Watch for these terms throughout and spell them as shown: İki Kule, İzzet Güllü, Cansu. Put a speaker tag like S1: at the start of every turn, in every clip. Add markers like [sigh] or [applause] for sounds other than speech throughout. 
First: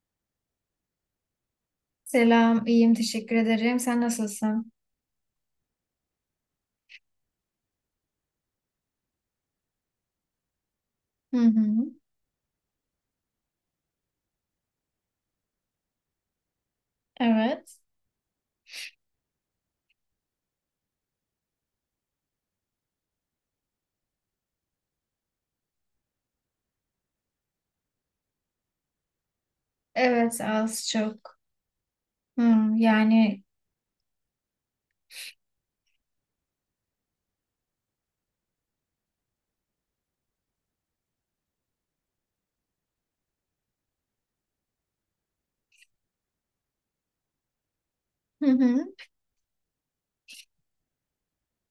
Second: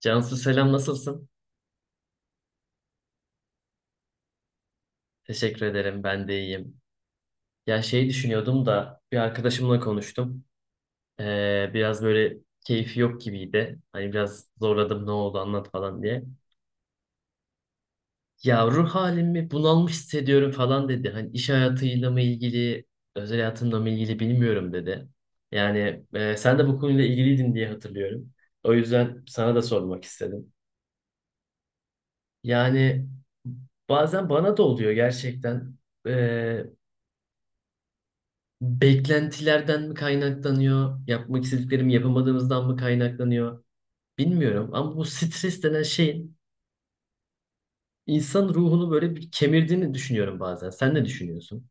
S1: Cansu, selam, nasılsın?
S2: Selam, iyiyim, teşekkür ederim. Sen nasılsın?
S1: Teşekkür ederim, ben de iyiyim. Ya şey düşünüyordum da bir arkadaşımla konuştum.
S2: Hı hı.
S1: Biraz böyle keyfi yok gibiydi. Hani biraz zorladım, ne oldu anlat falan diye.
S2: Evet.
S1: Ya ruh halimi bunalmış hissediyorum falan dedi. Hani iş hayatıyla mı ilgili, özel hayatımla mı ilgili bilmiyorum dedi. Yani sen de bu konuyla ilgiliydin diye hatırlıyorum. O yüzden sana da sormak
S2: Evet,
S1: istedim.
S2: az çok. Hı,
S1: Yani
S2: yani,
S1: bazen bana da oluyor gerçekten. Ee, beklentilerden mi kaynaklanıyor, yapmak istediklerimi yapamadığımızdan mı kaynaklanıyor bilmiyorum. Ama bu stres denen şeyin
S2: hı
S1: insan
S2: hı.
S1: ruhunu böyle bir kemirdiğini düşünüyorum bazen. Sen ne düşünüyorsun?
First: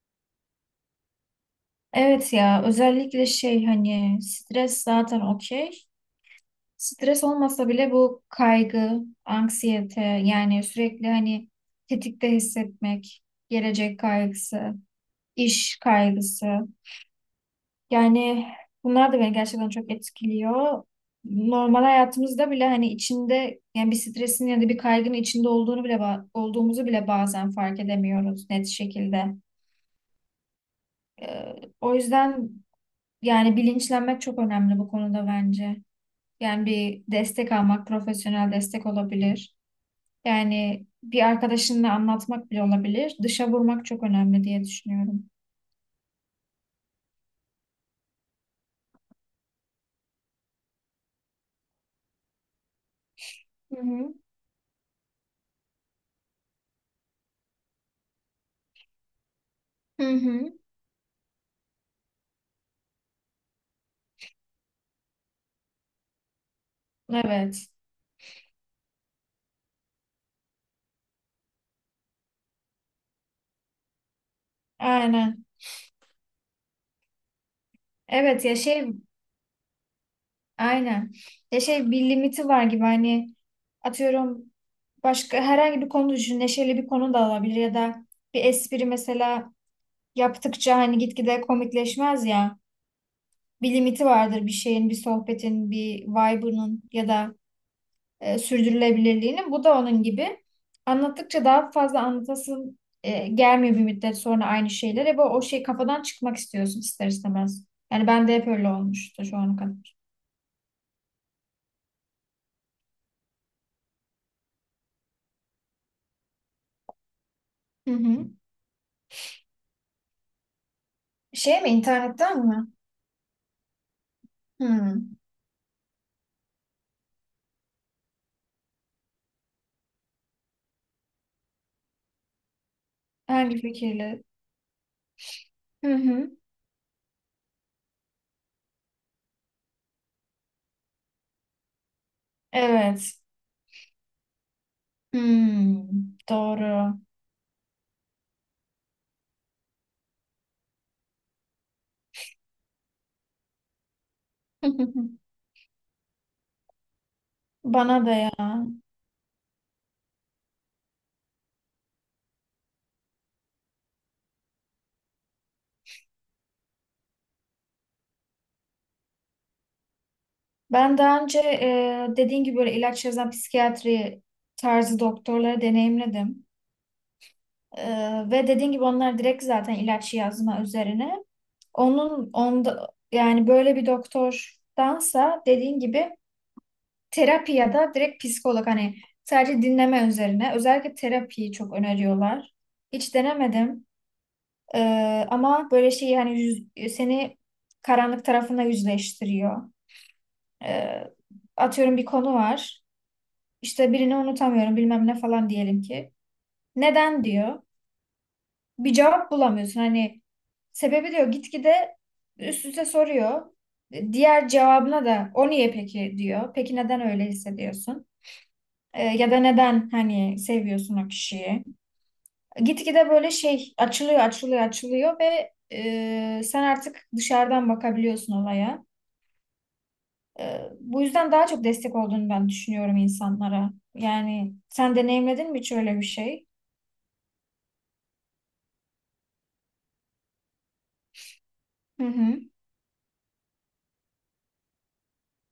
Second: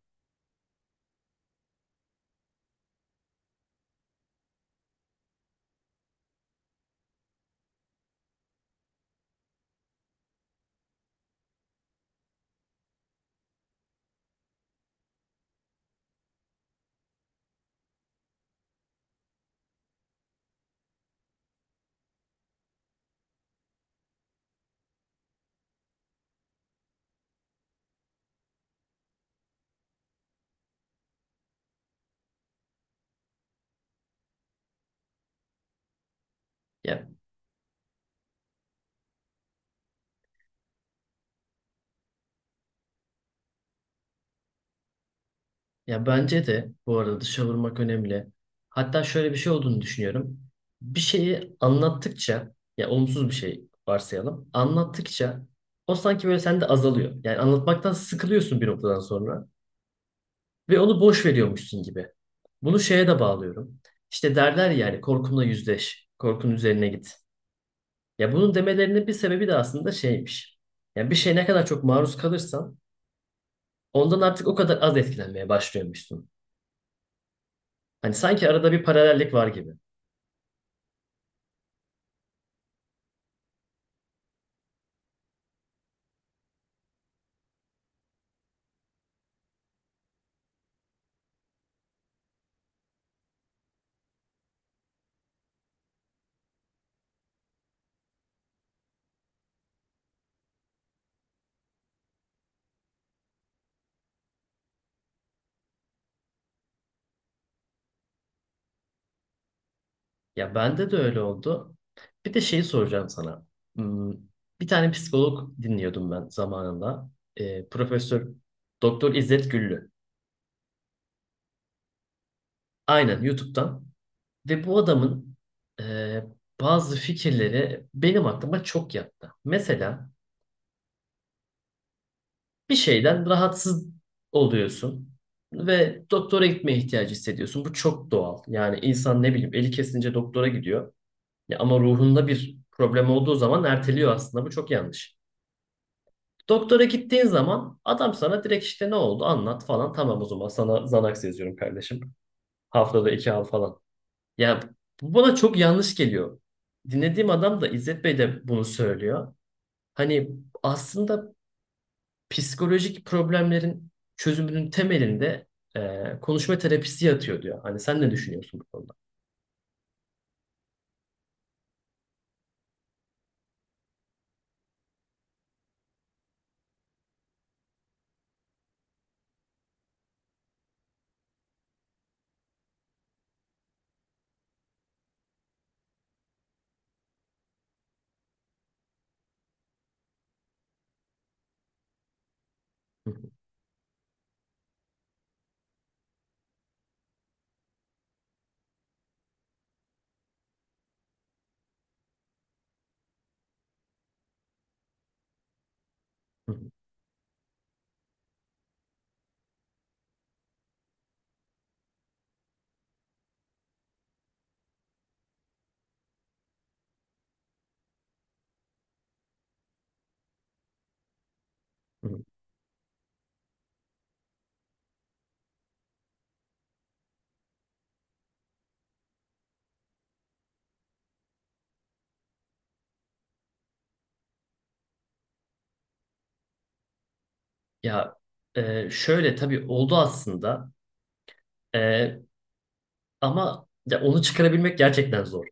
S2: Evet ya, özellikle şey hani stres zaten okey. Stres olmasa bile bu kaygı, anksiyete, yani sürekli hani tetikte hissetmek, gelecek kaygısı, iş kaygısı. Yani bunlar da beni gerçekten çok etkiliyor. Normal hayatımızda bile hani içinde yani bir stresin ya da bir kaygının içinde olduğunu bile olduğumuzu bile bazen fark edemiyoruz net şekilde. Ee, o yüzden yani bilinçlenmek çok önemli bu konuda bence. Yani bir
S1: Ya,
S2: destek almak, profesyonel destek olabilir. Yani bir arkadaşınla anlatmak bile olabilir. Dışa vurmak çok önemli diye düşünüyorum.
S1: ya bence de bu arada dışa vurmak önemli. Hatta şöyle bir şey olduğunu düşünüyorum. Bir şeyi anlattıkça, ya olumsuz bir şey
S2: Hı hı.
S1: varsayalım, anlattıkça o sanki böyle sende azalıyor. Yani anlatmaktan sıkılıyorsun bir noktadan sonra.
S2: Hı hı.
S1: Ve onu boş veriyormuşsun gibi. Bunu şeye de bağlıyorum. İşte derler yani, korkunla yüzleş, korkun üzerine git.
S2: Evet.
S1: Ya bunun demelerinin bir sebebi de aslında şeymiş. Yani bir şeye ne kadar çok maruz kalırsan ondan artık o kadar az
S2: Aynen.
S1: etkilenmeye başlıyormuşsun. Hani
S2: Evet
S1: sanki
S2: ya,
S1: arada bir
S2: şey,
S1: paralellik var gibi.
S2: aynen. Ya şey, bir limiti var gibi hani atıyorum başka herhangi bir konu düşün. Neşeli bir konu da olabilir ya da bir espri mesela yaptıkça hani gitgide komikleşmez ya. Bir limiti vardır bir şeyin, bir sohbetin, bir vibe'ının ya da sürdürülebilirliğinin. Bu da onun gibi. Anlattıkça daha fazla anlatasın gelmiyor bir müddet sonra aynı şeyler. Ve o şey kafadan çıkmak istiyorsun ister istemez. Yani ben de hep öyle olmuştu şu ana kadar.
S1: Ya bende de öyle oldu. Bir de şeyi soracağım sana. Hmm, Bir tane psikolog dinliyordum ben zamanında.
S2: Hı
S1: Profesör
S2: hı.
S1: Doktor İzzet Güllü.
S2: Şey mi, internetten mi?
S1: Aynen, YouTube'dan. Ve bu
S2: Hı.
S1: adamın e, bazı fikirleri benim aklıma çok yattı. Mesela bir şeyden
S2: Hangi
S1: rahatsız
S2: fikirle?
S1: oluyorsun
S2: Hı
S1: ve
S2: hı.
S1: doktora gitmeye ihtiyacı hissediyorsun. Bu çok doğal. Yani insan, ne bileyim, eli kesince doktora gidiyor. Ya ama ruhunda bir problem
S2: Evet.
S1: olduğu zaman erteliyor aslında. Bu çok yanlış.
S2: Hmm,
S1: Doktora
S2: doğru.
S1: gittiğin zaman adam sana direkt işte ne oldu anlat falan. Tamam, o zaman sana Xanax yazıyorum kardeşim. Haftada iki al falan. Ya bu
S2: [laughs]
S1: bana çok yanlış geliyor. Dinlediğim adam da, İzzet
S2: Bana da
S1: Bey
S2: ya.
S1: de bunu söylüyor. Hani aslında psikolojik problemlerin çözümünün temelinde konuşma terapisi yatıyor diyor. Hani sen ne düşünüyorsun bu konuda?
S2: Ben daha önce dediğin gibi böyle ilaç yazan psikiyatri tarzı doktorları deneyimledim. Ve dediğin gibi onlar direkt zaten ilaç yazma üzerine. Onun onda yani böyle bir doktordansa dediğin gibi terapi ya da direkt psikolog hani sadece dinleme üzerine özellikle terapiyi çok öneriyorlar.
S1: Hı
S2: Hiç
S1: hı,
S2: denemedim. Ama böyle şey hani seni karanlık tarafına yüzleştiriyor. Ee, atıyorum bir konu var. İşte birini unutamıyorum, bilmem ne falan diyelim ki.
S1: hı
S2: Neden diyor. Bir cevap bulamıyorsun. Hani sebebi diyor, gitgide üst üste soruyor. Diğer cevabına da o niye peki diyor. Peki neden öyle hissediyorsun? Ya da neden hani seviyorsun o kişiyi?
S1: hı, hı.
S2: Gitgide böyle şey açılıyor, açılıyor, açılıyor ve sen artık dışarıdan bakabiliyorsun olaya. Bu yüzden daha çok destek olduğunu ben düşünüyorum insanlara. Yani sen deneyimledin mi hiç öyle bir şey?
S1: Ya, şöyle tabii oldu aslında.
S2: Hı
S1: E,
S2: hı.
S1: ama ya onu çıkarabilmek gerçekten zor.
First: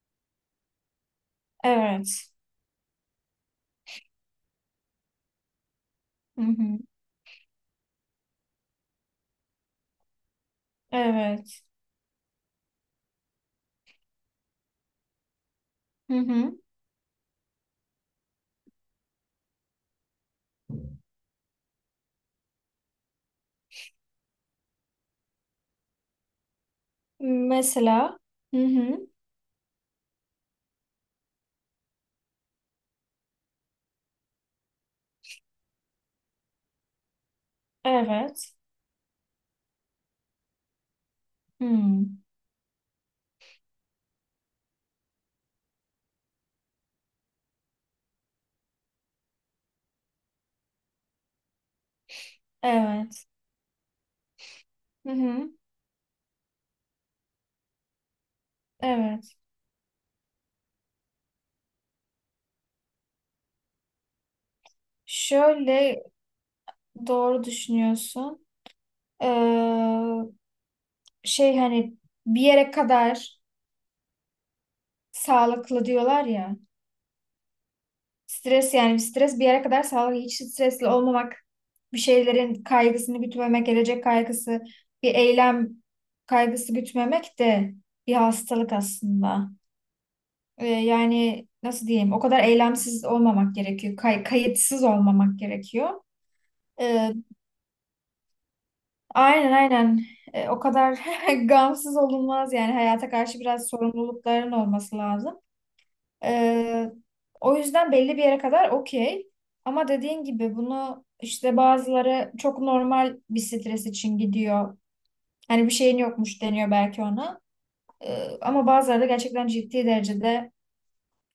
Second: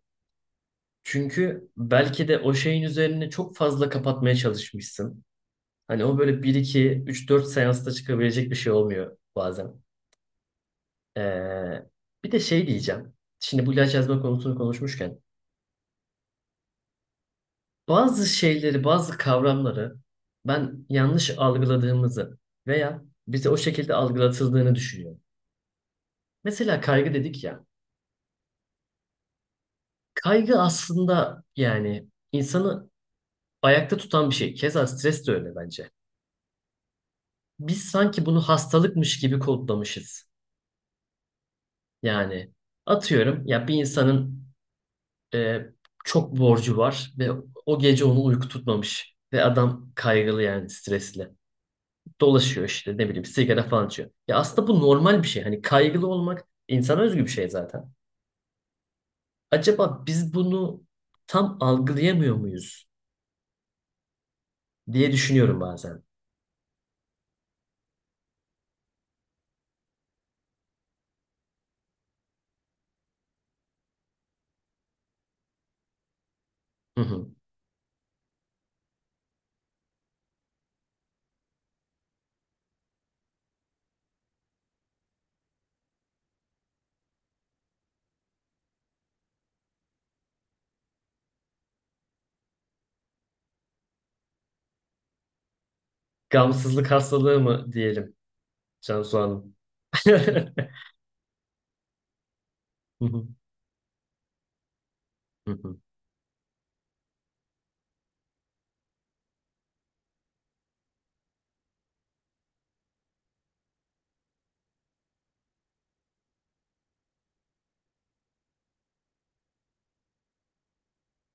S1: Çünkü belki
S2: Evet.
S1: de o şeyin üzerine çok fazla kapatmaya çalışmışsın. Hani o
S2: Hı
S1: böyle bir
S2: hı.
S1: iki üç dört seansta çıkabilecek bir şey olmuyor bazen.
S2: Evet.
S1: Ee, bir de şey diyeceğim. Şimdi bu ilaç yazma konusunu konuşmuşken
S2: Hı hı.
S1: bazı şeyleri, bazı kavramları ben yanlış algıladığımızı veya bize o şekilde algılatıldığını düşünüyorum. Mesela kaygı dedik ya.
S2: Mesela. Hı hı.
S1: Kaygı aslında yani insanı ayakta tutan bir şey. Keza stres de öyle bence. Biz sanki bunu
S2: Evet.
S1: hastalıkmış gibi kodlamışız.
S2: Hı.
S1: Yani atıyorum, ya bir insanın e, çok borcu var ve o gece onu uyku tutmamış. Ve adam kaygılı, yani stresli. Dolaşıyor, işte ne bileyim
S2: Evet.
S1: sigara falan içiyor. Ya aslında bu
S2: Hı
S1: normal bir şey.
S2: hı.
S1: Hani kaygılı olmak insana özgü bir şey zaten.
S2: Evet.
S1: Acaba biz bunu tam algılayamıyor muyuz diye düşünüyorum bazen.
S2: Şöyle, doğru düşünüyorsun. Ee, şey hani bir yere kadar sağlıklı diyorlar ya.
S1: Hı hı.
S2: Stres yani stres bir yere kadar sağlıklı. Hiç stresli olmamak, bir şeylerin kaygısını gütmemek, gelecek kaygısı, bir eylem kaygısı gütmemek de bir hastalık aslında. Yani nasıl diyeyim? O kadar eylemsiz olmamak gerekiyor. Kayıtsız olmamak gerekiyor.
S1: Gamsızlık
S2: Ee,
S1: hastalığı mı diyelim Cansu
S2: aynen
S1: Hanım?
S2: aynen. Ee,
S1: [laughs]
S2: o kadar [laughs] gamsız olunmaz yani
S1: Hı
S2: hayata
S1: hı,
S2: karşı biraz sorumlulukların olması lazım.
S1: hı hı.
S2: Ee, o yüzden belli bir yere kadar okey. Ama dediğin gibi bunu işte bazıları çok normal bir stres için gidiyor. Hani bir şeyin yokmuş deniyor belki ona. Ama bazıları da gerçekten ciddi derecede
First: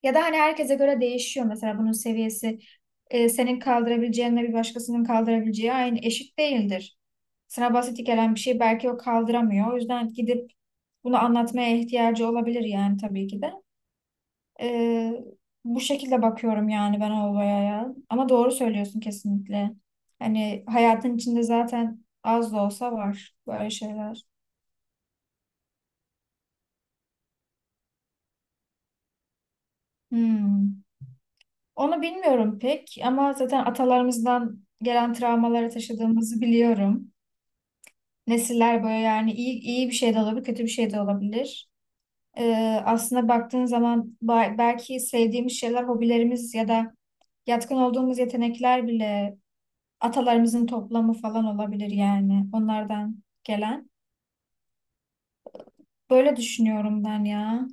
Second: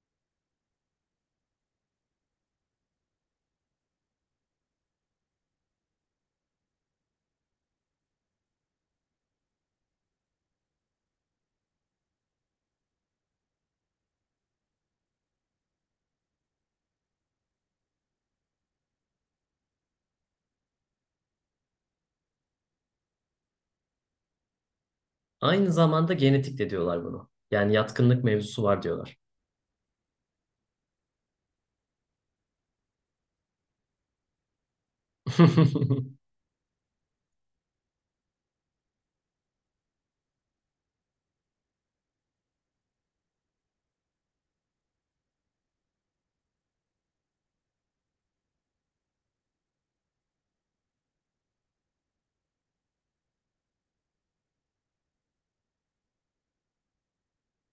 S2: ya da hani herkese göre değişiyor mesela bunun seviyesi. E, senin kaldırabileceğinle bir başkasının kaldırabileceği aynı, eşit değildir. Sana basit gelen bir şey belki o kaldıramıyor. O yüzden gidip bunu anlatmaya ihtiyacı olabilir yani tabii ki de. Ee, bu şekilde bakıyorum yani ben olaya ya. Ama doğru söylüyorsun kesinlikle. Hani hayatın içinde zaten az da olsa var böyle şeyler.
S1: Aynı zamanda genetik de diyorlar bunu. Yani yatkınlık mevzusu var diyorlar.
S2: Hmm. Onu bilmiyorum pek ama zaten atalarımızdan gelen travmaları
S1: [laughs]
S2: taşıdığımızı biliyorum. Nesiller böyle yani, iyi, iyi bir şey de olabilir, kötü bir şey de olabilir. Aslında baktığın zaman belki sevdiğimiz şeyler, hobilerimiz ya da yatkın olduğumuz yetenekler bile atalarımızın toplamı falan olabilir yani onlardan gelen. Böyle düşünüyorum ben ya.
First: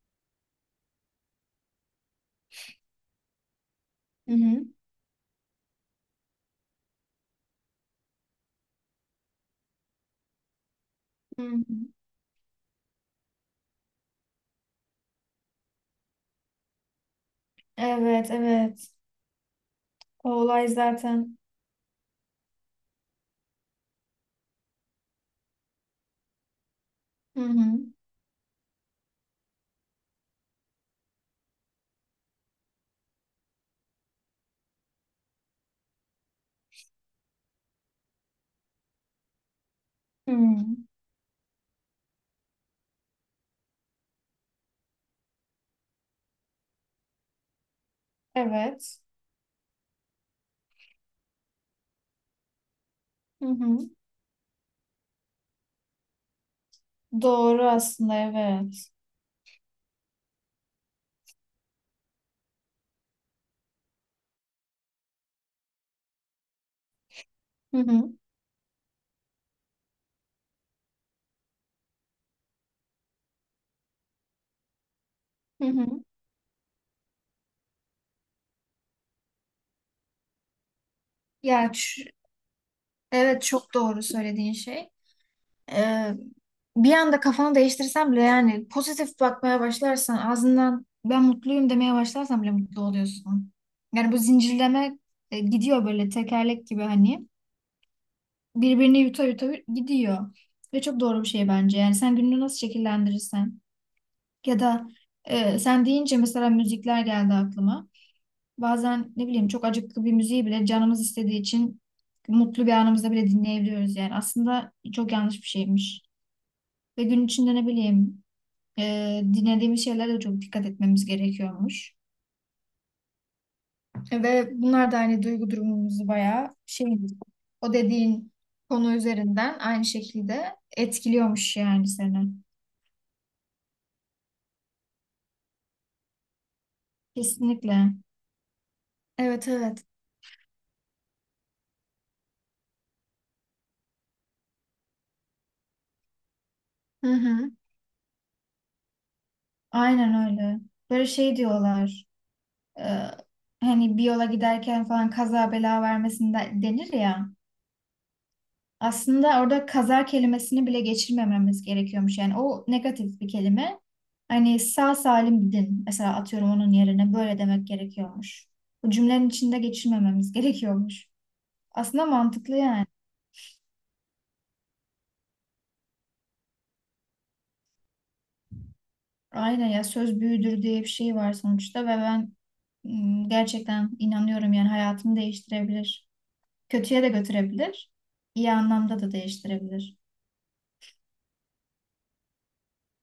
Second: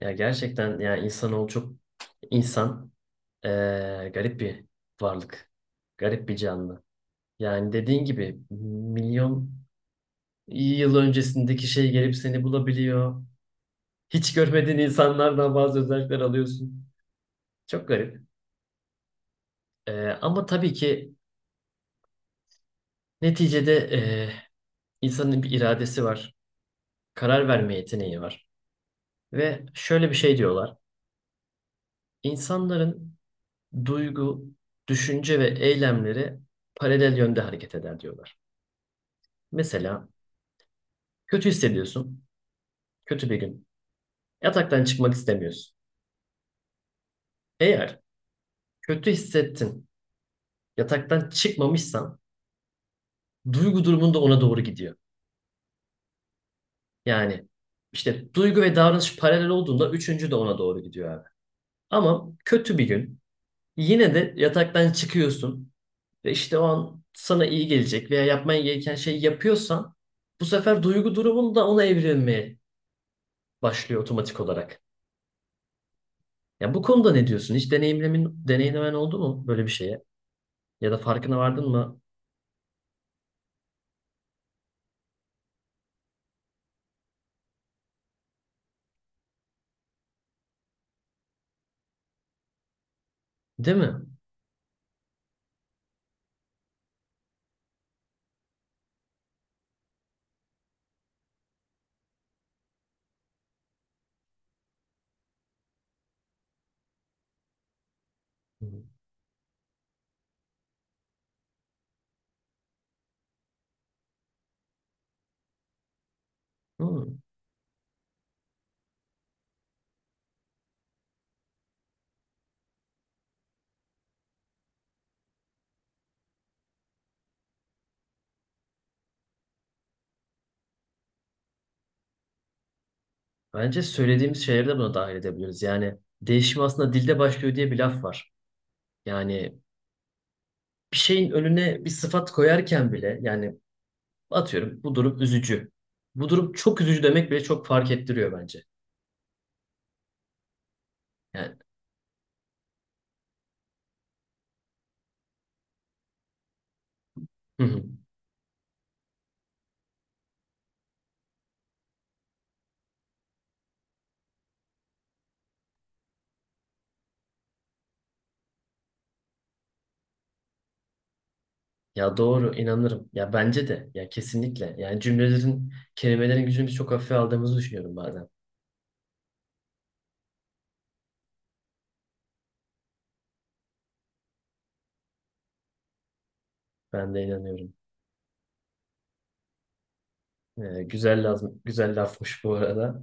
S1: Ya gerçekten, yani insanoğlu çok insan,
S2: Hı
S1: garip bir
S2: hı.
S1: varlık. Garip bir canlı. Yani dediğin gibi milyon yıl
S2: Hı hı.
S1: öncesindeki şey gelip seni bulabiliyor. Hiç görmediğin insanlardan bazı özellikler alıyorsun. Çok garip.
S2: Evet, evet. O
S1: Ama
S2: olay
S1: tabii ki
S2: zaten.
S1: neticede insanın bir iradesi var.
S2: Hı
S1: Karar
S2: hı.
S1: verme yeteneği var. Ve şöyle bir şey diyorlar. İnsanların duygu, düşünce ve eylemleri paralel yönde hareket eder diyorlar. Mesela
S2: Hı.
S1: kötü hissediyorsun. Kötü bir gün. Yataktan çıkmak istemiyorsun. Eğer
S2: Evet.
S1: kötü hissettin, yataktan çıkmamışsan
S2: Hı hı.
S1: duygu durumun da ona doğru gidiyor. Yani
S2: Doğru aslında,
S1: işte duygu ve
S2: evet.
S1: davranış paralel olduğunda üçüncü de ona doğru gidiyor abi. Ama kötü bir gün yine de yataktan çıkıyorsun ve işte o an sana iyi
S2: Hı
S1: gelecek
S2: hı.
S1: veya yapman gereken şeyi yapıyorsan bu sefer duygu durumun da ona evrilmeye başlıyor otomatik olarak.
S2: Hı hı.
S1: Ya bu konuda ne diyorsun? Hiç deneyimlemen oldu mu böyle bir şeye? Ya da farkına
S2: Ya
S1: vardın mı?
S2: ç- evet çok doğru söylediğin şey. e, bir anda kafanı değiştirsen bile yani pozitif bakmaya başlarsan, ağzından ben mutluyum demeye başlarsan bile mutlu oluyorsun.
S1: Değil mi?
S2: Yani bu zincirleme gidiyor böyle tekerlek gibi hani birbirini yuta yuta gidiyor. Ve çok doğru bir şey bence. Yani sen gününü nasıl şekillendirirsen ya da sen deyince mesela müzikler geldi aklıma. Bazen ne bileyim çok acıklı bir müziği bile canımız istediği için mutlu bir anımızda bile dinleyebiliyoruz yani. Aslında çok yanlış bir şeymiş. Ve
S1: Hmm.
S2: gün içinde ne bileyim e, dinlediğimiz şeylere de çok dikkat etmemiz gerekiyormuş. Ve bunlar da hani duygu durumumuzu bayağı şey, o dediğin konu üzerinden aynı şekilde etkiliyormuş yani seni.
S1: Bence söylediğimiz şeyleri de buna dahil edebiliriz. Yani değişim aslında dilde başlıyor diye bir
S2: Kesinlikle.
S1: laf var.
S2: Evet,
S1: Yani
S2: evet.
S1: bir şeyin önüne bir sıfat koyarken bile, yani atıyorum, bu durum üzücü, bu durum çok üzücü
S2: Hı
S1: demek bile
S2: hı.
S1: çok fark ettiriyor bence.
S2: Aynen öyle. Böyle şey
S1: Yani
S2: diyorlar. e, hani bir yola giderken falan kaza bela vermesinde denir ya.
S1: hı hı.
S2: Aslında orada kaza kelimesini bile geçirmememiz gerekiyormuş. Yani o negatif bir kelime. Hani sağ salim gidin. Mesela atıyorum onun yerine böyle demek gerekiyormuş. Bu cümlenin içinde geçirmememiz [laughs] gerekiyormuş. Aslında
S1: Ya doğru,
S2: mantıklı yani.
S1: inanırım. Ya bence de. Ya kesinlikle. Yani cümlelerin, kelimelerin gücünü biz çok hafife aldığımızı düşünüyorum bazen.
S2: Aynen ya, söz büyüdür diye bir şey var sonuçta ve ben gerçekten inanıyorum yani, hayatımı değiştirebilir. Kötüye de
S1: Ben de inanıyorum.
S2: götürebilir. İyi anlamda da değiştirebilir.
S1: Güzel lafmış bu arada.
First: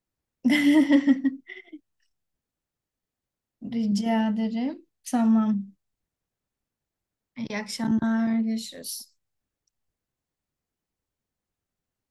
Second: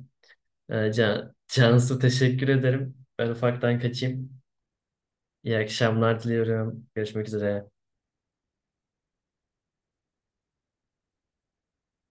S1: Can,
S2: [laughs]
S1: Cansu teşekkür ederim. Ben ufaktan
S2: Rica
S1: kaçayım.
S2: ederim.
S1: İyi
S2: Tamam.
S1: akşamlar diliyorum. Görüşmek
S2: İyi
S1: üzere.
S2: akşamlar. Görüşürüz.